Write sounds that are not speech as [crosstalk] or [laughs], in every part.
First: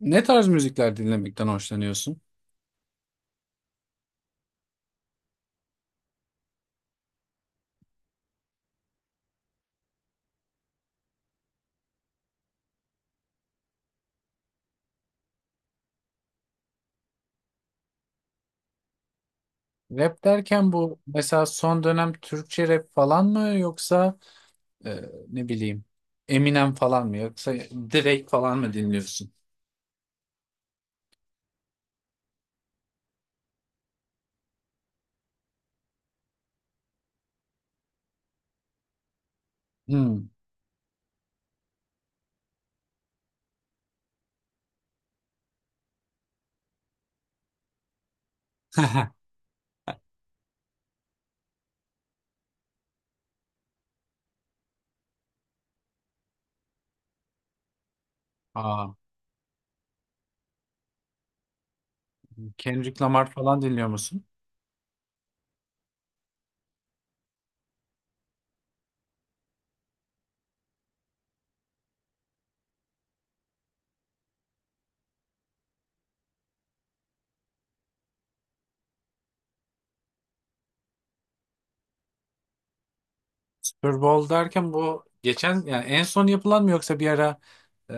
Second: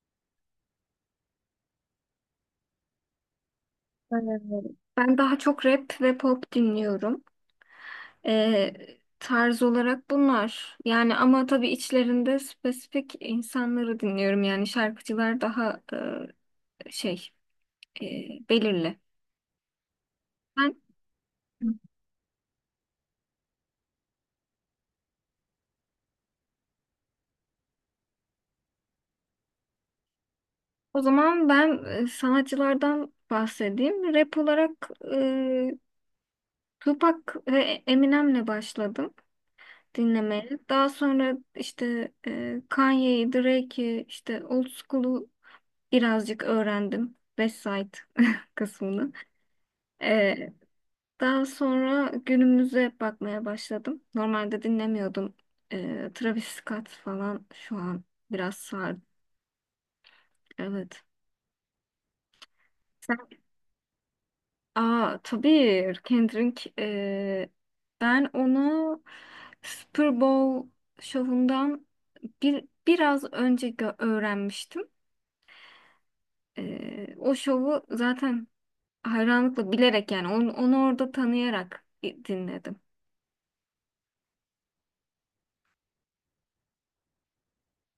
Ne tarz müzikler dinlemekten hoşlanıyorsun? Ee, Ben daha çok rap ve pop dinliyorum. Ee, tarz olarak bunlar. Yani ama tabii içlerinde spesifik insanları dinliyorum. Yani şarkıcılar daha e, şey e, belirli. Rap derken Ben, bu mesela son dönem Türkçe rap falan mı yoksa e, ne bileyim Eminem falan mı yoksa Drake falan mı dinliyorsun? O zaman ben sanatçılardan bahsedeyim. Rap olarak Tupac ve Eminem'le başladım Hmm. dinlemeye. Daha sonra işte Kanye'yi, Drake'i, işte Old School'u birazcık öğrendim. Website [laughs] [laughs] kısmını. Ee, daha sonra günümüze bakmaya başladım. Normalde dinlemiyordum. Travis Scott falan şu an biraz Aa, sardı. Evet. Kendrick Sen... Lamar falan dinliyor musun? Aa tabii Kendrick. Ben onu Super Bowl şovundan biraz önce öğrenmiştim. O şovu zaten hayranlıkla bilerek yani onu orada tanıyarak dinledim. Super Bowl derken bu geçen yani en son yapılan mı yoksa bir ara e,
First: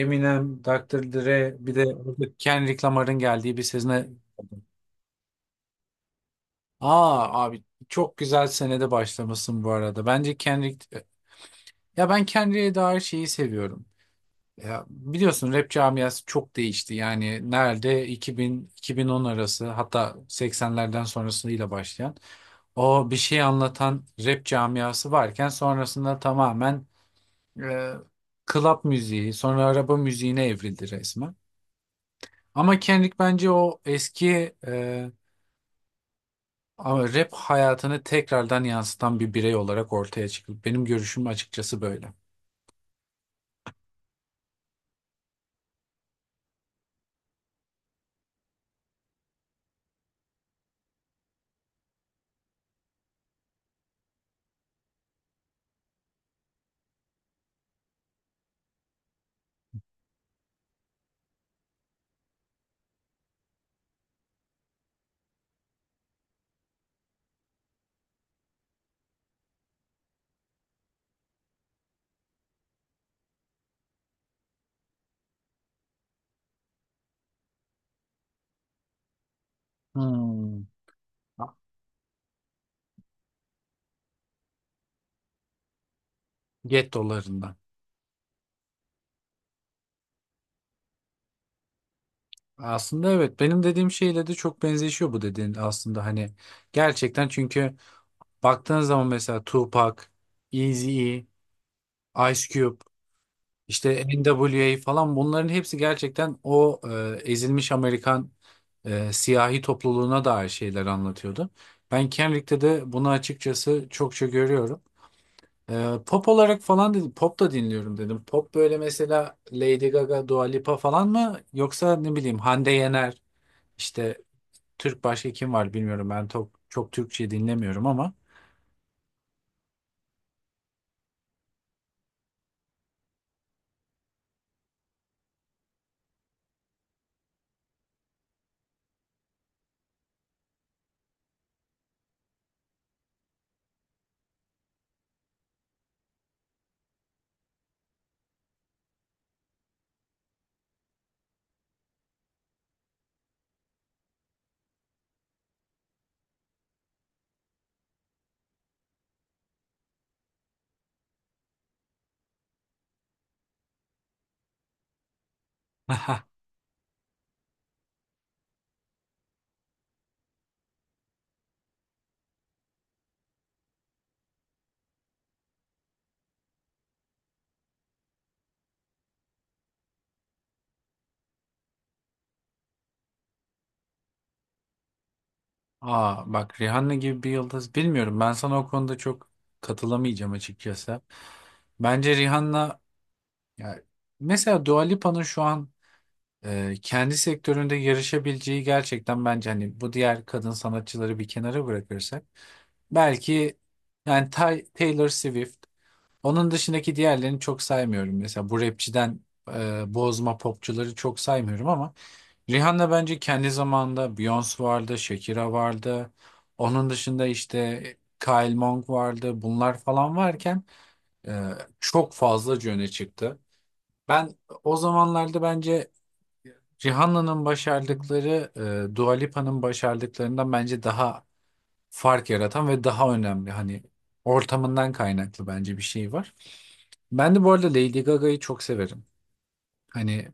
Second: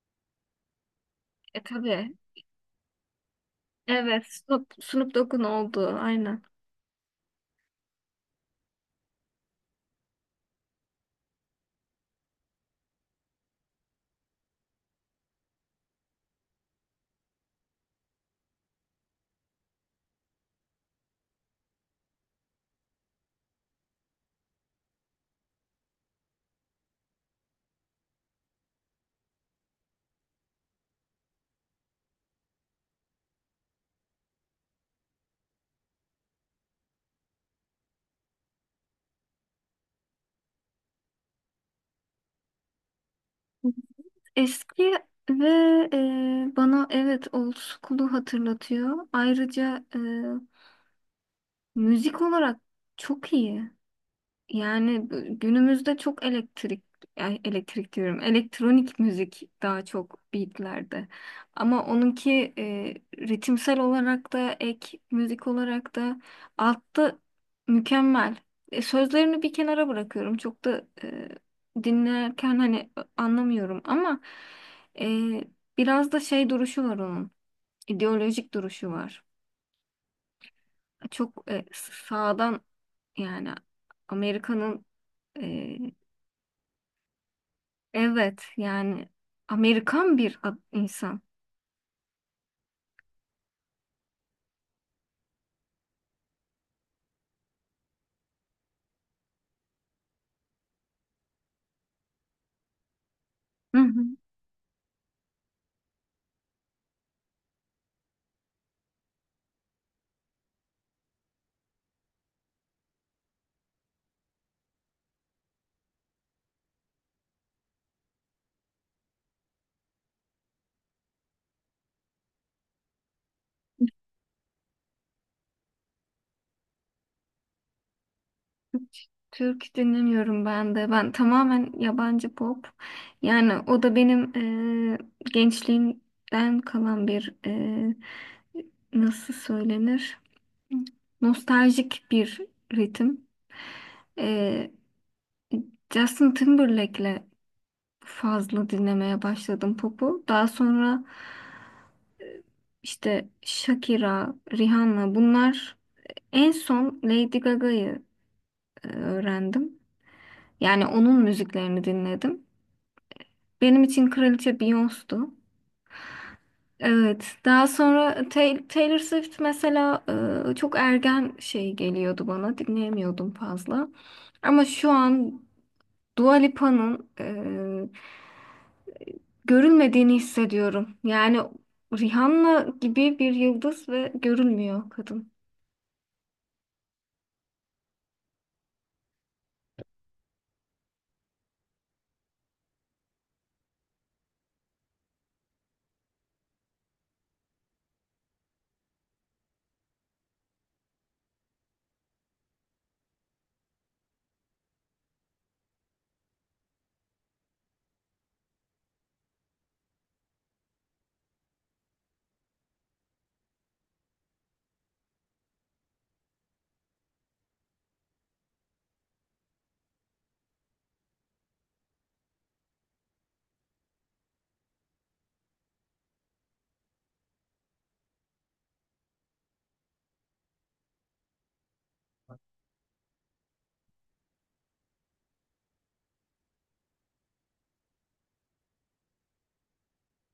Eminem, Dr. Dre E bir de tabii. orada Kendrick Lamar'ın geldiği bir sezone. Evet. Snoop Dogg'un olduğu. Aynen. Aa abi, çok güzel senede başlamışsın bu arada. Bence Kendrick. Ya, ben kendine dair şeyi seviyorum. Ya, biliyorsun rap camiası çok değişti. Yani nerede 2000-2010 arası, hatta 80'lerden sonrasıyla başlayan o bir şey anlatan rap camiası varken, sonrasında tamamen e, club müziği, sonra araba müziğine evrildi resmen. Ama Kendrick bence o eski, ama rap hayatını tekrardan yansıtan bir birey olarak ortaya çıktı. Benim görüşüm açıkçası böyle. Eski ve bana evet old school'u hatırlatıyor. Ayrıca müzik olarak çok iyi. Yani günümüzde çok elektrik, ay, elektrik diyorum, elektronik müzik daha çok beatlerde. Ama onunki ritimsel olarak da ek müzik olarak da altta mükemmel. E, sözlerini bir kenara bırakıyorum. Çok da dinlerken hani anlamıyorum ama e, biraz da şey duruşu var onun. İdeolojik duruşu var. Hmm. Çok sağdan yani Amerika'nın, e, Get dolarından. Evet yani Amerikan bir insan. Aslında evet, benim dediğim şeyle de çok benzeşiyor bu dediğin aslında, hani gerçekten, çünkü baktığın zaman mesela Tupac, Eazy-E, Ice Cube, Hı işte hı. NWA falan, bunların hepsi gerçekten o ezilmiş Amerikan siyahi topluluğuna dair şeyler anlatıyordu. Ben Kendrick'te de bunu açıkçası çokça görüyorum. E, pop olarak falan dedim, pop da dinliyorum dedim. Pop böyle mesela Lady Gaga, Dua Lipa falan mı, yoksa ne bileyim Hande Yener, işte Türk başka kim var bilmiyorum. Ben çok Türkçe dinlemiyorum ama. Hiç Türk dinlemiyorum ben de. Ben tamamen yabancı pop. Yani o da benim gençliğimden kalan bir nasıl söylenir? Nostaljik bir ritim. Eee Justin Timberlake'le fazla dinlemeye başladım popu. Daha sonra işte Shakira, Rihanna bunlar. En son Lady Gaga'yı öğrendim. Yani onun müziklerini dinledim. Benim için kraliçe Beyoncé'du. [laughs] Evet. Daha sonra Taylor Swift mesela çok ergen şey geliyordu bana. Dinleyemiyordum fazla. Ama şu an Dua Lipa'nın görülmediğini hissediyorum. Yani Rihanna gibi bir yıldız ve görülmüyor kadın. Aa bak, Rihanna gibi bir yıldız, bilmiyorum. Ben sana o konuda çok katılamayacağım açıkçası. Bence Rihanna, ya, mesela Dua Lipa'nın şu an kendi sektöründe yarışabileceği gerçekten bence, hani bu diğer kadın sanatçıları bir kenara bırakırsak, belki yani Taylor Swift. Onun dışındaki diğerlerini çok saymıyorum. Mesela bu rapçiden bozma popçuları çok saymıyorum, ama Rihanna bence kendi zamanında Beyoncé vardı, Shakira vardı. Onun dışında işte Kyle Monk vardı. Bunlar falan varken e, çok fazlaca öne çıktı. Ben o zamanlarda bence Rihanna'nın başardıkları Dua Lipa'nın başardıklarından bence daha fark yaratan ve daha önemli, hani ortamından kaynaklı bence bir şey var. Ben de bu arada Lady Gaga'yı çok severim. Hani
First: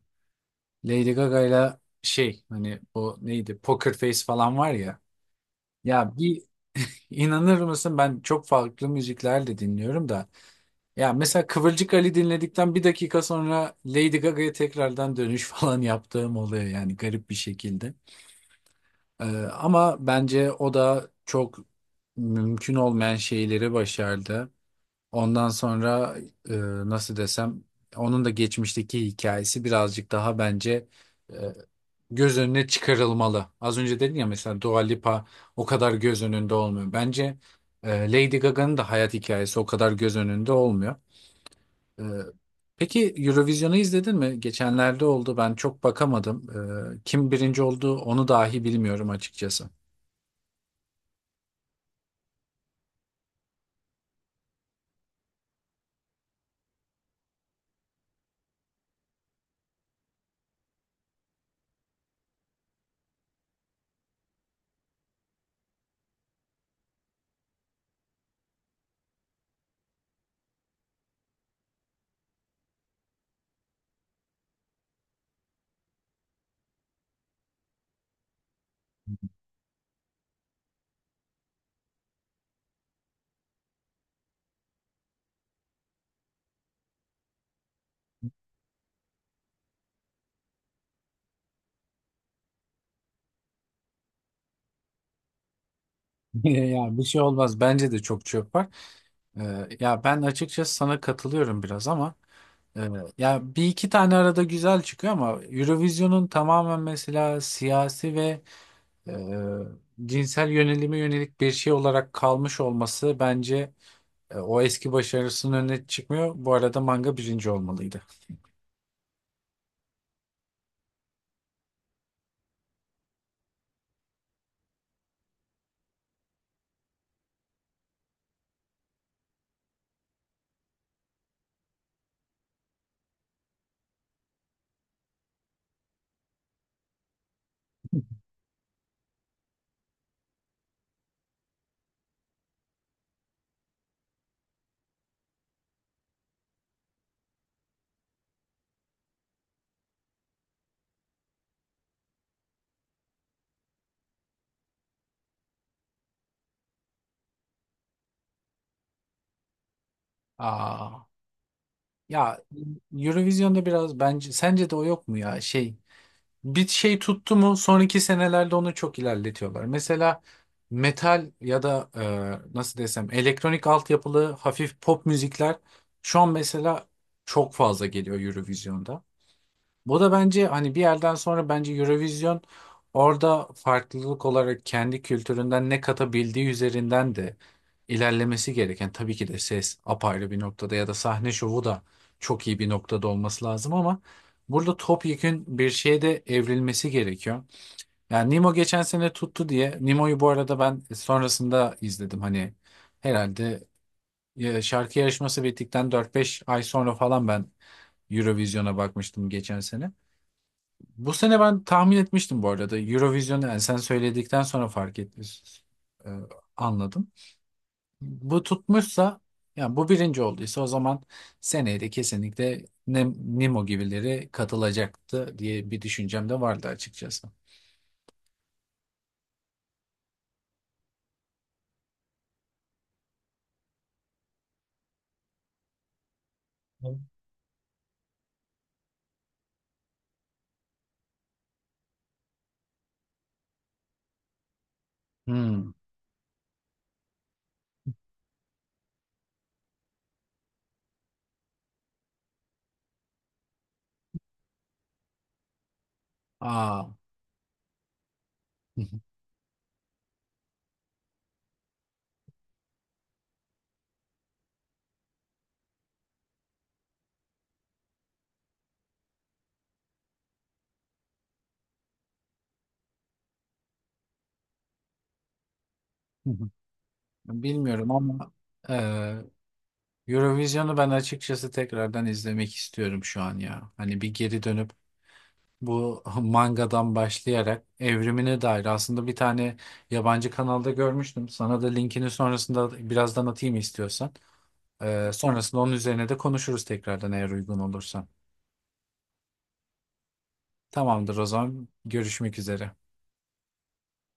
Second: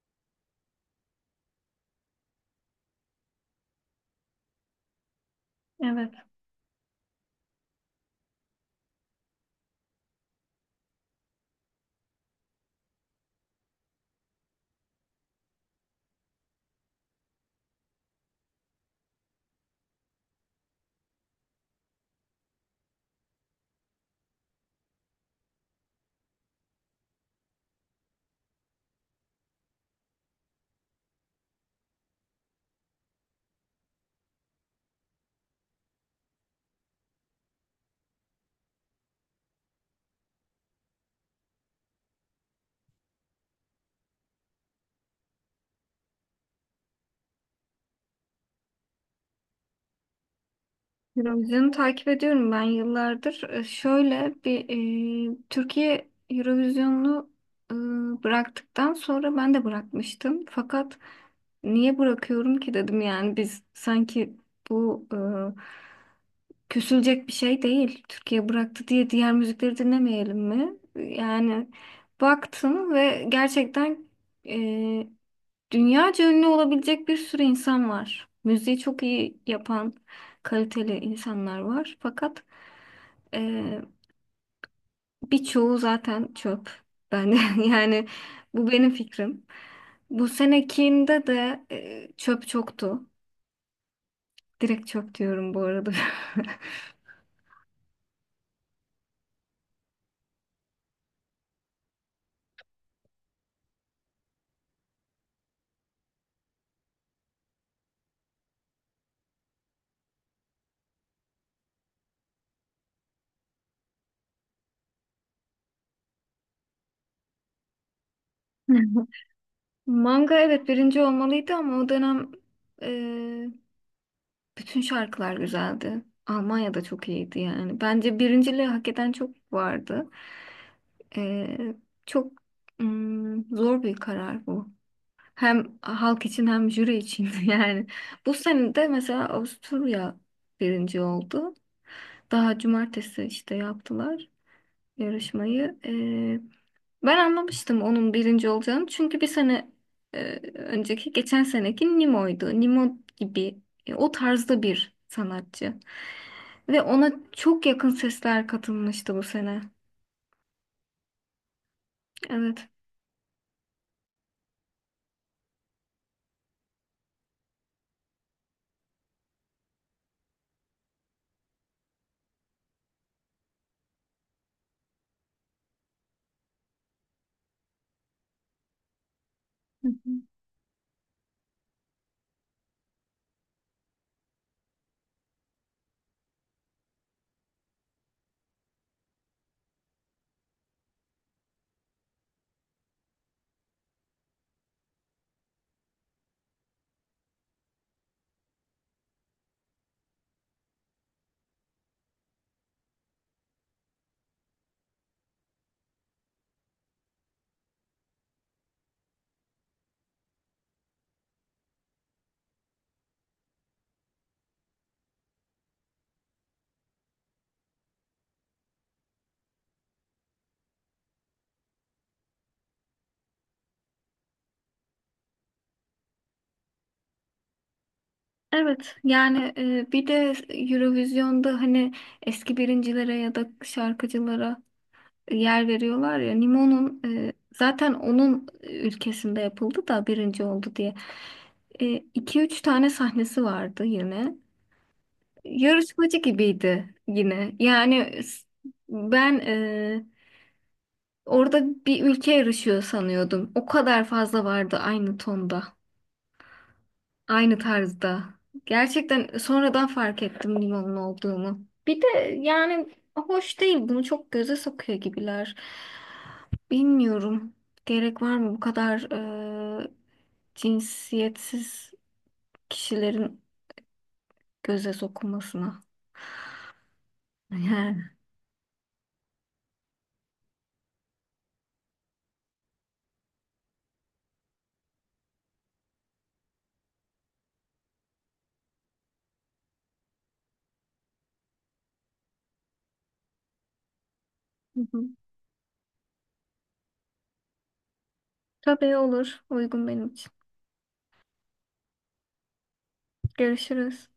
Lady Gaga'yla şey, hani o neydi, Poker Face falan var ya. Evet. Ya bir, inanır mısın, ben çok farklı müzikler de dinliyorum da. Ya mesela Kıvırcık Ali dinledikten bir dakika sonra Lady Gaga'ya tekrardan dönüş [laughs] falan yaptığım oluyor, yani garip bir şekilde. Ama bence o da çok mümkün olmayan şeyleri başardı. Ondan sonra, e, nasıl desem, onun da geçmişteki hikayesi birazcık daha bence e, göz önüne çıkarılmalı. Az önce dedin ya, mesela Dua Lipa o kadar göz önünde olmuyor. Bence Lady Gaga'nın da hayat hikayesi o kadar göz önünde olmuyor. E, peki Eurovision'u izledin mi? Geçenlerde oldu, ben çok bakamadım. E, kim birinci oldu onu dahi bilmiyorum açıkçası. Eurovision'u takip ediyorum ben yıllardır. Şöyle bir Türkiye Eurovision'u e, bıraktıktan sonra ben de bırakmıştım. Fakat niye bırakıyorum ki dedim, yani biz sanki bu küsülecek bir şey değil. Türkiye bıraktı diye diğer müzikleri dinlemeyelim mi? Yani baktım ve gerçekten e, Dünyaca ünlü olabilecek bir sürü insan var. Müziği çok iyi yapan kaliteli insanlar var. Fakat eee birçoğu zaten çöp. Ben [laughs] yani bu benim fikrim. Bu senekinde de çöp çoktu. Direkt çöp diyorum bu arada. [laughs] Ya bir şey olmaz, bence de çok çöp var. E, ya ben açıkçası sana katılıyorum biraz ama. Evet. Ya bir iki tane arada güzel çıkıyor, ama Eurovision'un tamamen mesela siyasi ve e, cinsel yönelime yönelik bir şey olarak kalmış olması bence, o eski başarısının önüne çıkmıyor. Bu arada manga birinci olmalıydı. [laughs] Manga evet birinci olmalıydı ama o dönem bütün şarkılar güzeldi. Almanya'da çok iyiydi yani. Bence birinciliği hak eden çok vardı. Ee, çok zor bir karar bu. Hem halk için hem jüri için [laughs] yani. Bu sene de mesela Avusturya birinci oldu. Daha cumartesi işte yaptılar yarışmayı. Ben anlamıştım onun birinci olacağını. Çünkü bir sene e, önceki, geçen seneki Nemo'ydu. Nemo gibi o tarzda bir sanatçı. Ve ona çok yakın sesler katılmıştı bu sene. Aa, ya, Evet. Eurovision'da biraz bence sence de o yok mu ya, şey, bir şey tuttu mu sonraki senelerde onu çok ilerletiyorlar. Mesela metal ya da nasıl desem elektronik altyapılı hafif pop müzikler şu an mesela çok fazla geliyor Eurovision'da. Hı Bu da hı. bence hani bir yerden sonra bence Eurovision orada farklılık olarak kendi kültüründen ne katabildiği üzerinden de ilerlemesi gereken, tabii ki de ses apayrı bir noktada ya da sahne şovu da çok iyi bir noktada olması lazım, ama burada topyekün bir şeye de evrilmesi gerekiyor. Yani Nemo geçen sene tuttu diye, Nemo'yu bu arada ben sonrasında izledim hani, herhalde ya şarkı yarışması bittikten 4-5 ay sonra falan ben Eurovision'a bakmıştım geçen sene. Bu sene ben tahmin etmiştim bu arada Eurovision'u, yani sen söyledikten sonra fark ettim. e, Anladım. Bu tutmuşsa, yani bu birinci olduysa, o zaman seneye de kesinlikle Nemo gibileri katılacaktı diye bir düşüncem de vardı açıkçası. Evet yani bir de Eurovision'da hani eski birincilere ya da şarkıcılara yer veriyorlar ya, Nimo'nun zaten onun ülkesinde yapıldı da birinci oldu diye. E, iki üç tane sahnesi vardı yine. Hmm. Yarışmacı gibiydi yine. Yani ben orada bir ülke yarışıyor sanıyordum. O kadar fazla vardı aynı tonda. Aa. Aynı tarzda. [laughs] Gerçekten sonradan fark ettim limonun olduğunu. Bir de yani hoş değil. Bunu çok göze sokuyor gibiler. Bilmiyorum. Gerek var mı bu kadar e, cinsiyetsiz kişilerin göze sokulmasına? [laughs] Bilmiyorum Yani. ama e, Eurovision'u ben açıkçası tekrardan izlemek istiyorum şu an ya. Hani bir geri dönüp, bu mangadan başlayarak evrimine dair aslında bir tane yabancı kanalda görmüştüm. Sana da linkini sonrasında birazdan atayım istiyorsan. Hı hı. Sonrasında onun üzerine de konuşuruz tekrardan eğer uygun olursan. Tabii olur. Uygun benim için. Tamamdır, o zaman görüşmek üzere. Görüşürüz.